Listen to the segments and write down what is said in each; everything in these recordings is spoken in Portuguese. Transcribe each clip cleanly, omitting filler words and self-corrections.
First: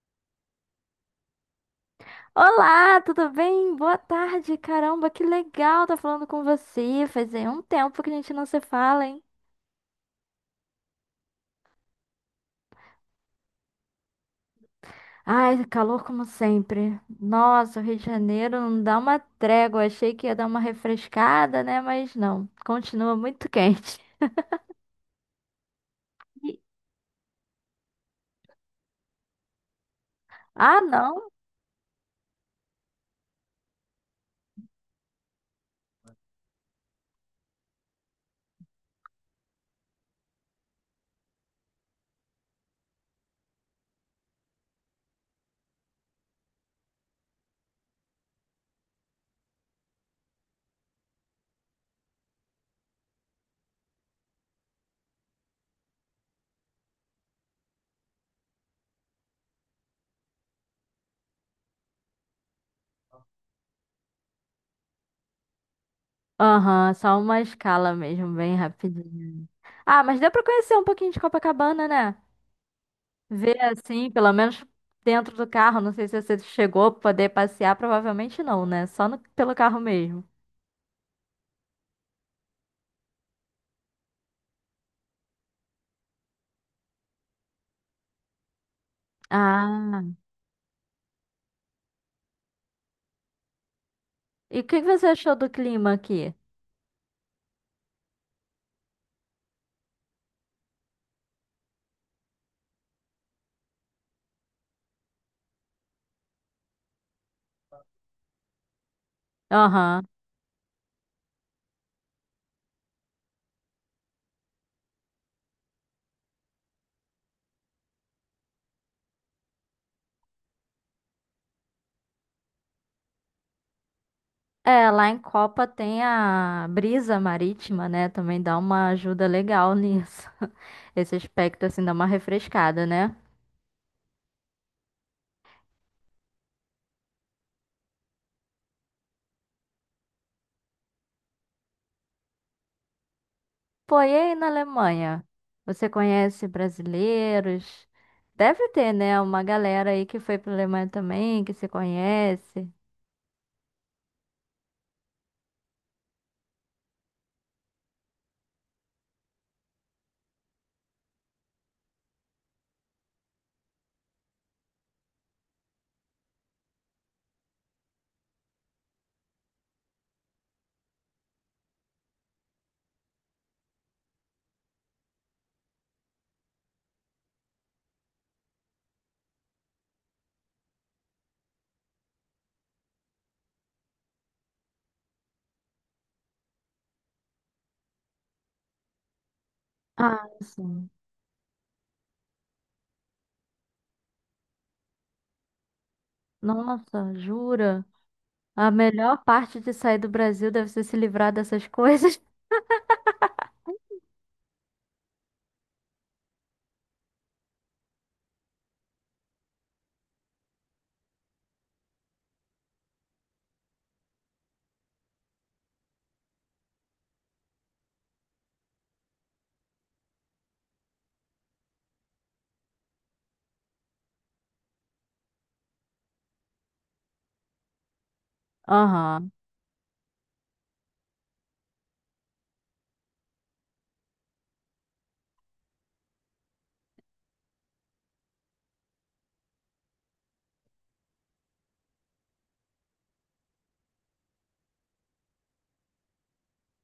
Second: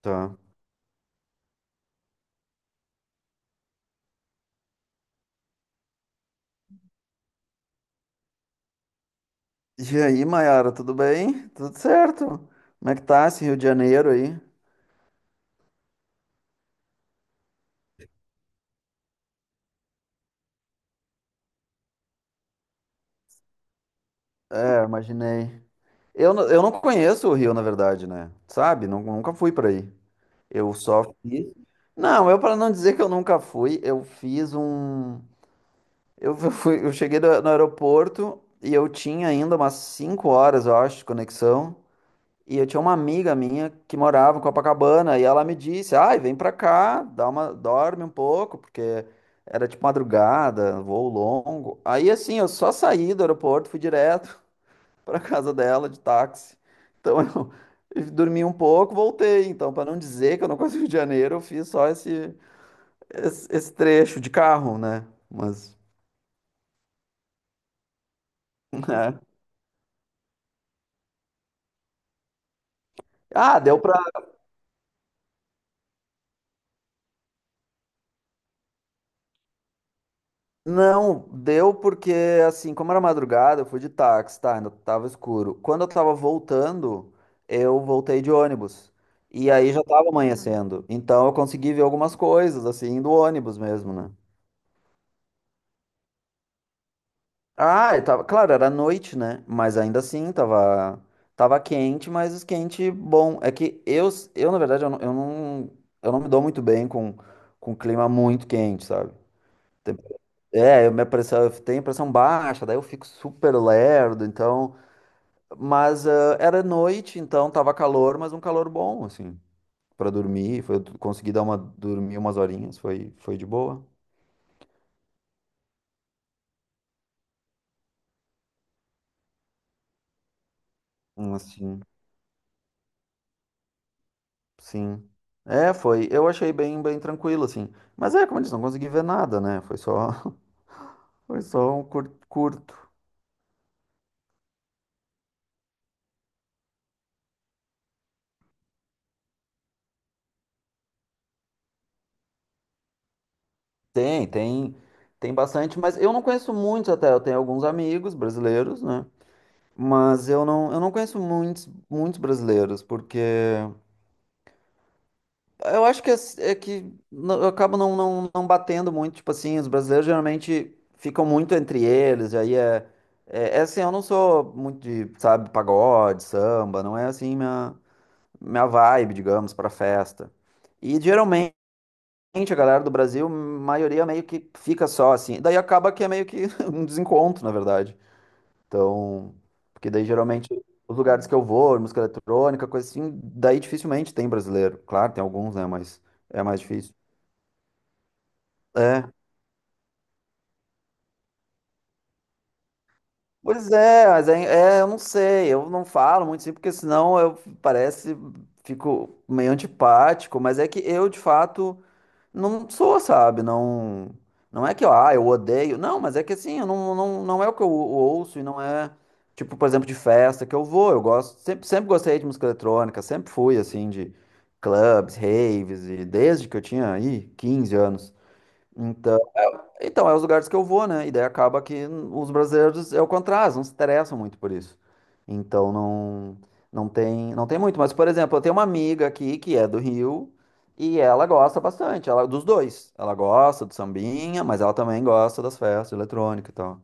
Tá. Olá, tudo bem? Boa tarde. Caramba, que legal tá falando com você. Fazia um tempo que a gente não se fala, hein? E aí, Mayara, tudo bem? Tudo certo? Como é que tá esse Rio de Janeiro aí? Ai, calor como sempre. Nossa, o Rio de Janeiro não dá uma trégua. Achei que ia dar uma refrescada, né? Mas não, continua muito quente. É, imaginei. Eu, não- E- eu não conheço o Rio, na verdade, né? Sabe? Nunca fui pra aí. Eu Ah, só não? fiz. Não, eu para não dizer que eu nunca fui, eu fiz um. Eu fui, eu cheguei no aeroporto e eu tinha ainda umas 5 horas, eu acho, de conexão. E eu tinha uma amiga minha que morava em Copacabana e ela me disse: "Ai, vem pra cá, dá uma, dorme um pouco, porque era tipo madrugada, voo longo". Aí assim, eu só saí do aeroporto, fui direto pra casa dela de táxi. Então eu eu dormi um pouco, voltei. Então, pra não dizer que eu não conheço o Rio de Janeiro, eu fiz só esse trecho de carro, né? Mas Aham, só uma escala mesmo, bem é. rapidinho. Ah, mas deu pra conhecer um pouquinho de Copacabana, né? Ver Ah, deu pra assim, pelo menos dentro do carro. Não sei se você chegou a poder passear, provavelmente não, né? Só no- pelo carro mesmo. Não, deu porque, assim, como era madrugada, eu fui de táxi, tá? Ainda tava escuro. Quando eu tava voltando, eu voltei de ônibus. E aí já tava Ah, Ah, amanhecendo. Então eu consegui ver algumas coisas, assim, do ônibus mesmo, né? e o que que você achou do clima aqui? Ah, e tava, claro, era noite, né? Mas ainda assim, tava quente, mas quente bom. É que eu na verdade, eu não me dou muito bem com clima muito quente, sabe? Aham. É, eu, minha pressão, eu tenho pressão baixa, daí eu fico super lerdo, então. Mas ah, era noite, então tava calor, mas um calor bom, assim, pra dormir. Foi, eu consegui dar uma, dormir umas horinhas, foi, foi de boa. É, lá em Copa tem a brisa marítima, né? Também dá uma ajuda legal nisso. Esse aspecto, Assim, assim, dá uma refrescada, né? sim. É, foi. Eu achei bem, bem tranquilo, assim. Mas é, como eu disse, não consegui ver nada, né? Foi só, foi só um curto. Pô, e aí na Alemanha? Você conhece brasileiros? Deve ter, né? Uma galera aí que foi pra Alemanha também, que se conhece. Tem, tem, tem bastante, mas eu não conheço muitos até. Eu tenho alguns amigos brasileiros, né? Mas eu não conheço muitos, muitos brasileiros, porque eu acho que é, é que eu acabo não batendo muito, tipo assim. Os brasileiros geralmente ficam muito entre eles, e aí é assim, eu não sou muito de, sabe, pagode, samba, não é assim minha, minha vibe, digamos, para festa. E geralmente a galera do Brasil, a maioria meio que fica só assim, daí acaba que é meio que um desencontro, na verdade. Então, porque daí Ah, geralmente sim. os lugares que eu vou, música eletrônica, coisa assim, daí dificilmente tem brasileiro. Claro, tem alguns, né? Mas é mais difícil. Nossa, jura? A É. melhor parte de sair do Brasil deve ser se livrar dessas coisas. Pois é, mas é, eu não sei, eu não falo muito assim, porque senão eu parece, fico meio antipático, mas é que eu, de fato, não sou, sabe? Não, não é que, ah, eu odeio. Não, mas é que assim, eu não é o que eu ouço e não é, tipo, por exemplo, de festa que eu vou. Eu gosto, sempre, sempre gostei de música eletrônica, sempre fui, assim, de clubs, raves, e desde que eu tinha aí 15 anos. Aham. Então, é os lugares que eu vou, né? E daí acaba que os brasileiros é o contrário, não se interessam muito por isso. Então não tem muito. Mas, por exemplo, eu tenho uma amiga aqui que é do Rio e ela gosta bastante, ela dos dois. Ela gosta do sambinha, mas ela também gosta das festas eletrônicas e tal.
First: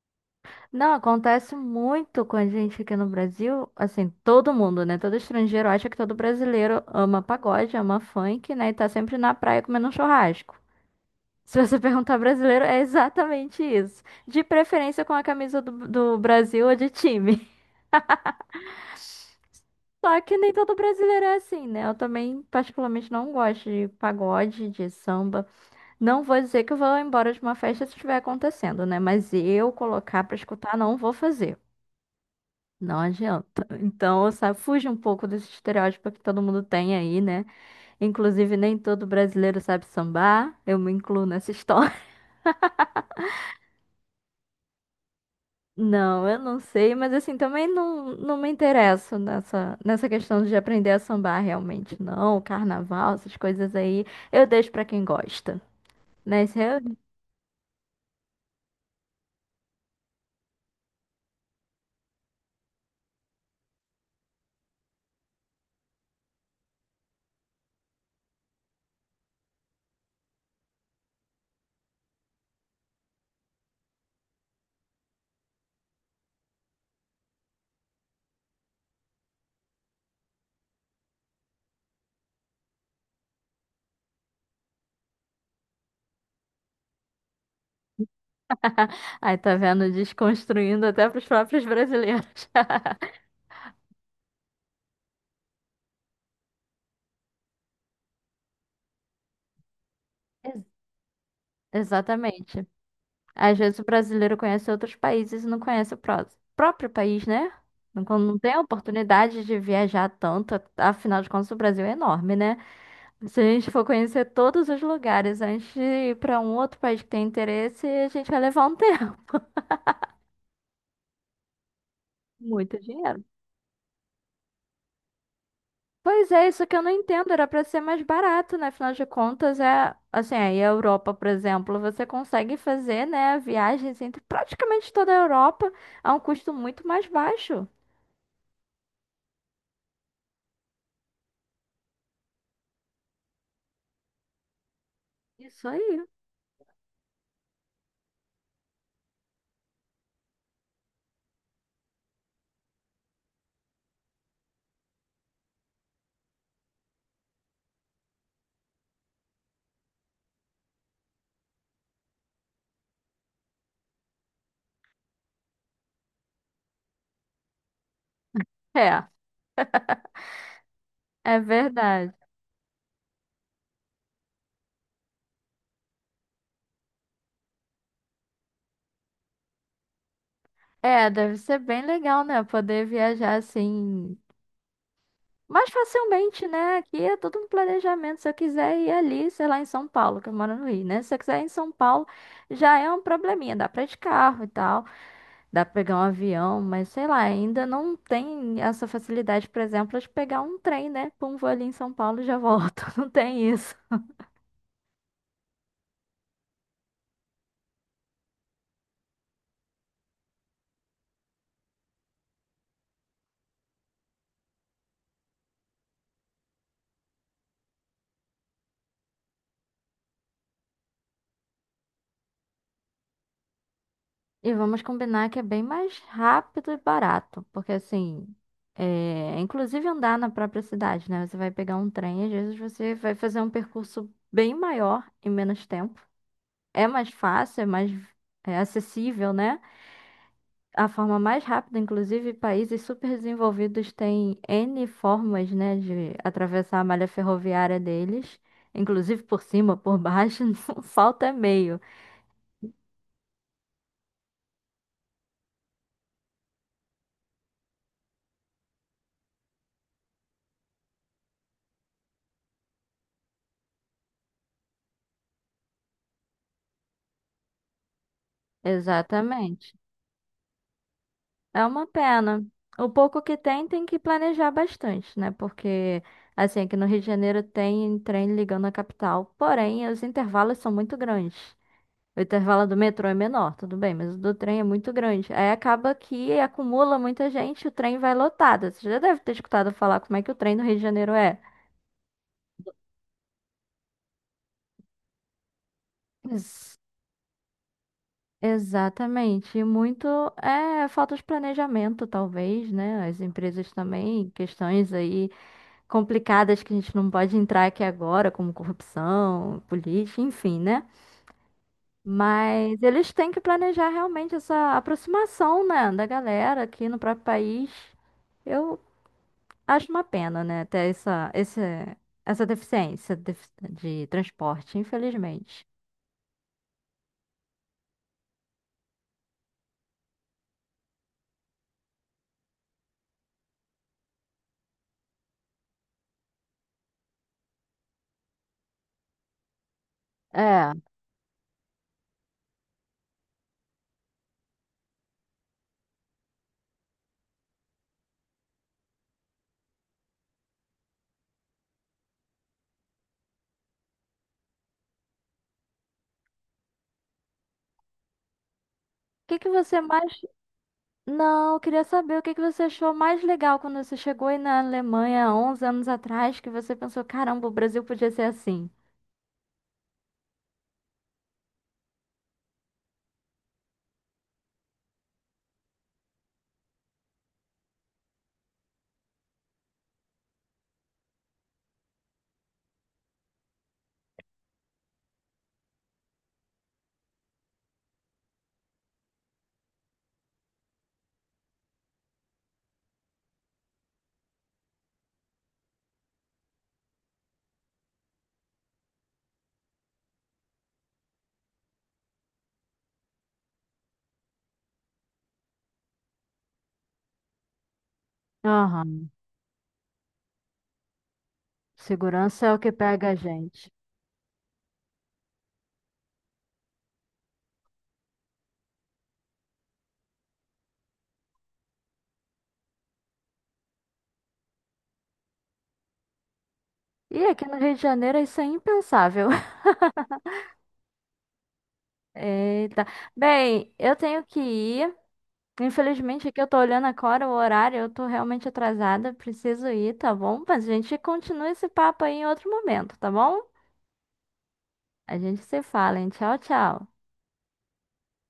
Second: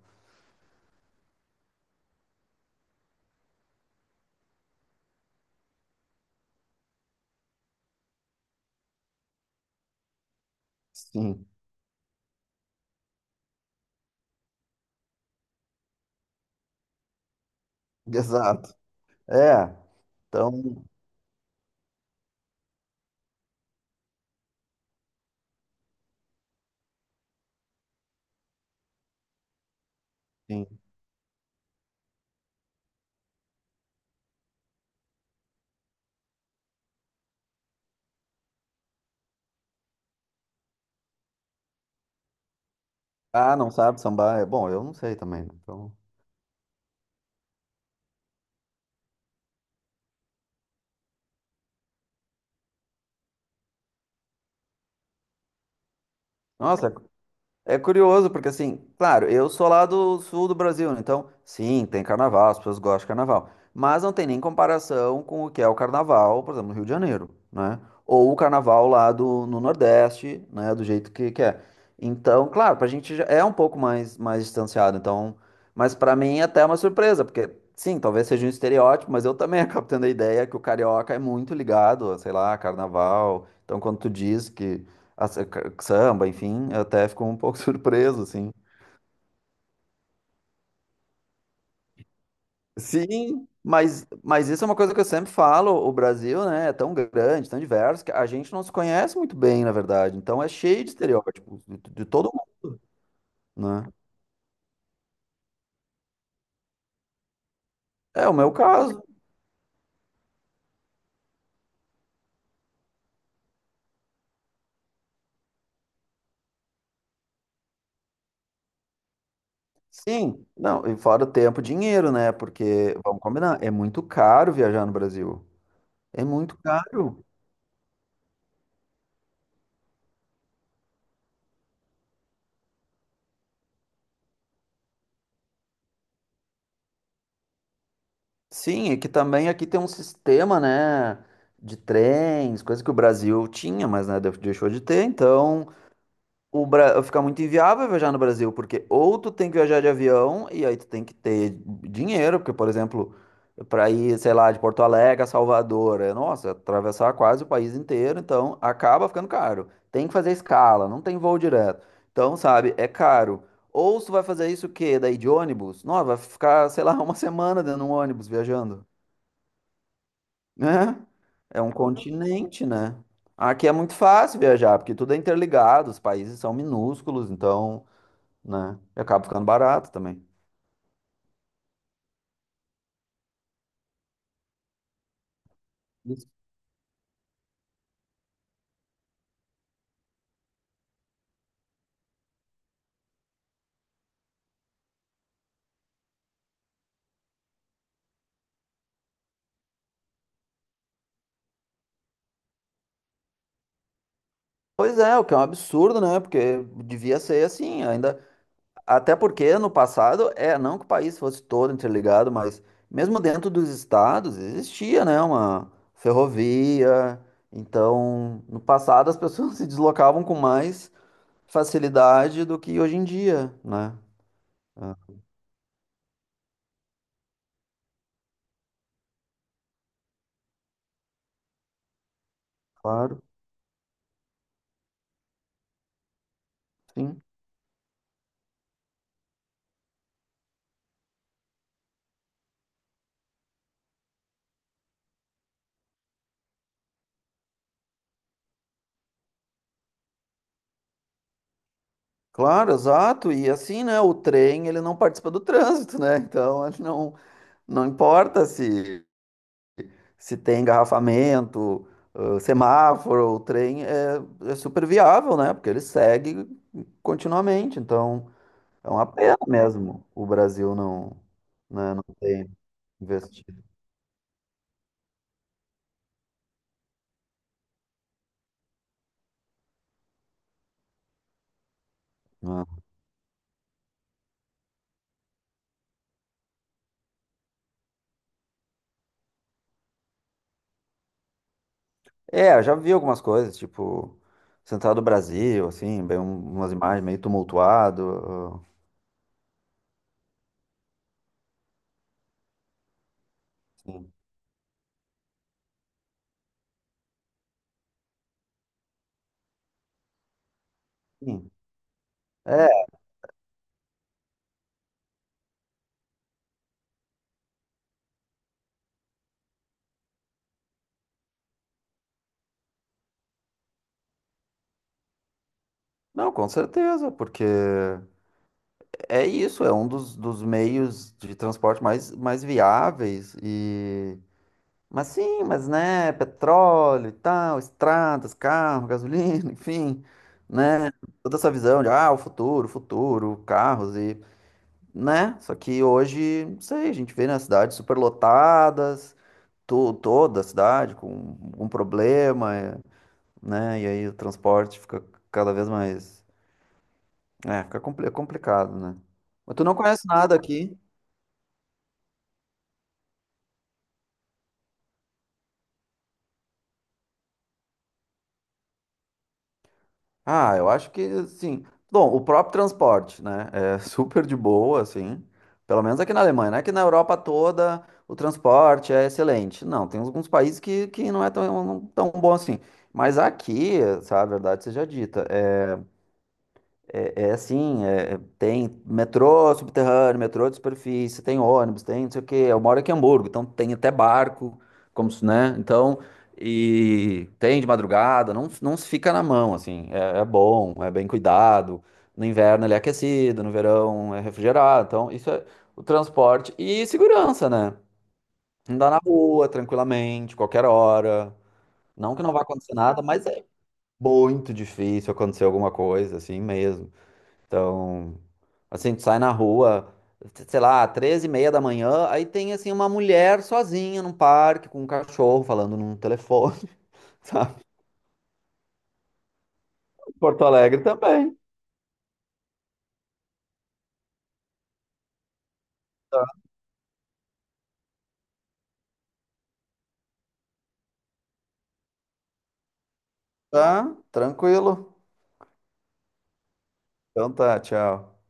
Não, acontece muito com a gente aqui no Brasil, assim, todo mundo, né? Todo estrangeiro acha que todo brasileiro ama pagode, ama funk, né? E tá sempre na praia comendo um churrasco. Sim, Se você perguntar brasileiro, é exatamente isso. De preferência com a camisa do Brasil ou de time. exato. É, Só que nem todo então, brasileiro é assim, né? Eu também, particularmente, não gosto de pagode, de samba. Não vou dizer que eu vou embora de uma festa se estiver acontecendo, né? Mas eu colocar pra escutar, sim. não vou fazer. Não adianta. Então, sabe, fuja um pouco desse estereótipo que todo mundo tem aí, né? Inclusive, nem todo brasileiro sabe sambar. Eu me incluo nessa história. Ah, não sabe sambar? É, bom, eu não sei também, né? Então, Não, eu não sei, mas assim, também não me interesso nessa questão de aprender a sambar realmente, não. Carnaval, essas coisas aí, eu deixo pra quem gosta. Né? Isso eu... nossa, é curioso, porque assim, claro, eu sou lá do sul do Brasil, né? Então, sim, tem carnaval, as pessoas gostam de carnaval. Mas não tem nem comparação com o que é o carnaval, por exemplo, no Rio de Janeiro, né? Ou o carnaval lá do, no Nordeste, né? Do jeito que é. Então, claro, pra gente já é um pouco mais, mais distanciado, então. Mas pra mim é até uma surpresa, porque, sim, talvez seja um estereótipo, mas eu também acabo tendo a ideia que o carioca é muito ligado a, sei lá, carnaval. Então, quando tu diz que as- samba, enfim, até ficou um pouco surpreso, assim. Aí tá vendo, desconstruindo até pros próprios brasileiros. Sim, mas isso é uma coisa que eu sempre falo, o Brasil, né, é tão grande, tão diverso, que a gente não se conhece muito bem, na verdade, então é Ex- cheio de estereótipos, de todo Exatamente. mundo, Às vezes o né? brasileiro conhece outros países e não conhece o próprio país, né? Quando É o não meu tem a caso, oportunidade de viajar tanto, afinal de contas o Brasil é enorme, né? Se a gente for conhecer todos os lugares antes de ir para um outro país que tem interesse, a gente vai levar um tempo, sim. Não, e fora o tempo, dinheiro, né, muito porque, vamos dinheiro. combinar, é muito caro viajar no Brasil, é Pois é, muito isso que eu não caro. entendo, era para ser mais barato, né? Afinal de contas, é assim, aí a Europa, por exemplo, você consegue fazer, né, viagens entre praticamente toda a Europa a um custo muito mais baixo. Sim, é que também aqui tem um sistema, né, de trens, coisa que o Brasil tinha, mas, né, deixou de ter, então... Isso aí. O Bra... fica muito inviável viajar no Brasil, porque ou tu tem que viajar de avião e aí tu tem que ter dinheiro, porque, por exemplo, para ir, sei lá, de Porto Alegre a Salvador, é, nossa, atravessar quase o país inteiro, então acaba ficando caro. Tem que fazer escala, não tem voo direto. Então, sabe, é caro. Ou se tu vai fazer isso, o quê? Daí de ônibus? Nossa, vai ficar, sei lá, uma semana dentro de um ônibus viajando, É. né. É É um verdade. continente, né? Aqui é muito fácil viajar, porque tudo é interligado, os países são minúsculos, então, né? E acaba ficando barato também. É, deve ser bem legal, né? Poder viajar assim mais Isso. facilmente, né? Aqui é tudo um planejamento. Se eu quiser ir ali, sei lá, em São Paulo, que eu moro no Rio, né? Se eu quiser ir em São Paulo, já é um probleminha. Dá pra ir de carro e tal, dá pra pegar um avião, mas sei lá, ainda não tem essa facilidade, por exemplo, de pegar um trem, né? Pum, vou ali em São Paulo e já volto. Não tem isso. Pois é, o que é um absurdo, né? Porque devia ser assim, ainda. Até porque no passado, é, não que o país fosse todo interligado, mas mesmo dentro dos estados existia, né, uma ferrovia. Então, no passado as pessoas se deslocavam com mais facilidade do que hoje em dia, né? E vamos Ah, combinar que é bem mais rápido e barato, porque assim, é, inclusive andar na própria cidade, né? Você vai pegar um trem, às vezes você vai claro, fazer um percurso bem maior em menos tempo. É mais sim. fácil, é mais é acessível, né? A forma mais rápida, inclusive, países super desenvolvidos têm N formas, né, de atravessar a malha ferroviária deles, inclusive por cima, por baixo, não falta meio. Claro, exato. E assim, né, o trem, ele não participa do trânsito, né? Então, ele não, não importa se tem engarrafamento, semáforo, o trem, é, é super viável, né? Porque ele segue continuamente. Então, é uma pena Exatamente. mesmo o Brasil não, É uma né, não pena. ter O pouco que investido. tem, tem que planejar bastante, né? Porque, assim, aqui no Rio de Janeiro tem trem ligando à capital. Porém, os intervalos são muito grandes. O Né? intervalo do metrô é menor, tudo bem, mas o do trem é muito grande. Aí acaba que acumula muita gente, o trem vai lotado. Você já deve ter escutado falar como é que o trem no Rio de Janeiro é. É, eu já vi algumas coisas, tipo, Central do Brasil, assim, bem, umas Ex- imagens meio tumultuado. Exatamente. E muito é falta de planejamento, talvez, né? As empresas Assim. também, questões aí complicadas que a gente não pode entrar aqui agora, como corrupção, política, enfim, né? Sim. É, Mas eles têm que planejar realmente essa aproximação, né, da galera aqui no próprio país. Eu acho uma pena, né, ter essa, esse, essa deficiência de transporte, infelizmente. não, com certeza, porque é isso, é um dos, dos meios de transporte mais, mais viáveis e mas sim, mas né, petróleo e tal, estradas, carro, gasolina, enfim, É. O né? Toda essa visão de ah, o futuro, futuro, carros e, né? Só que hoje, não sei, a gente vê nas cidades superlotadas, to toda a cidade com algum problema, é, né? E aí o transporte fica cada vez mais, é, fica complicado, né? que que Mas tu não você conhece mais. nada aqui? Não, eu queria saber o que que você achou mais legal quando você chegou aí na Alemanha 11 anos atrás, que você pensou, caramba, o Brasil podia ser assim. Ah, eu acho que assim. Bom, o próprio transporte, né? É super de boa, assim. Pelo menos aqui na Alemanha, não é que na Europa toda o transporte é excelente. Não, tem alguns países que não é tão bom assim. Mas aqui, sabe, a verdade seja dita. É assim, é, tem metrô subterrâneo, metrô de superfície, tem ônibus, tem não sei o quê. Eu moro aqui em Hamburgo, então tem até barco, como se, né? Então, e tem de madrugada, não se fica na mão, assim. É, é bom, é bem cuidado. No inverno ele é aquecido, no verão é refrigerado. Então, isso é o transporte e segurança, né? Andar na Aham. rua tranquilamente, qualquer hora. Não que não vá Segurança é o que acontecer nada, pega a mas é gente. muito difícil acontecer alguma coisa, assim mesmo. Então, assim, tu sai na rua, sei lá, 13:30 da manhã, aí tem, assim, uma mulher sozinha num parque com um cachorro falando num telefone, E aqui sabe? no Rio de Janeiro isso é impensável. Porto Alegre também. Eita. Bem, eu tenho que ir. Infelizmente, aqui eu tô olhando agora o horário, eu tô realmente atrasada, preciso ir, tá bom? Mas a gente continua esse papo aí em outro momento, tá bom? Tá, tranquilo. A gente se fala, hein? Tchau, tchau. Então tá, tchau.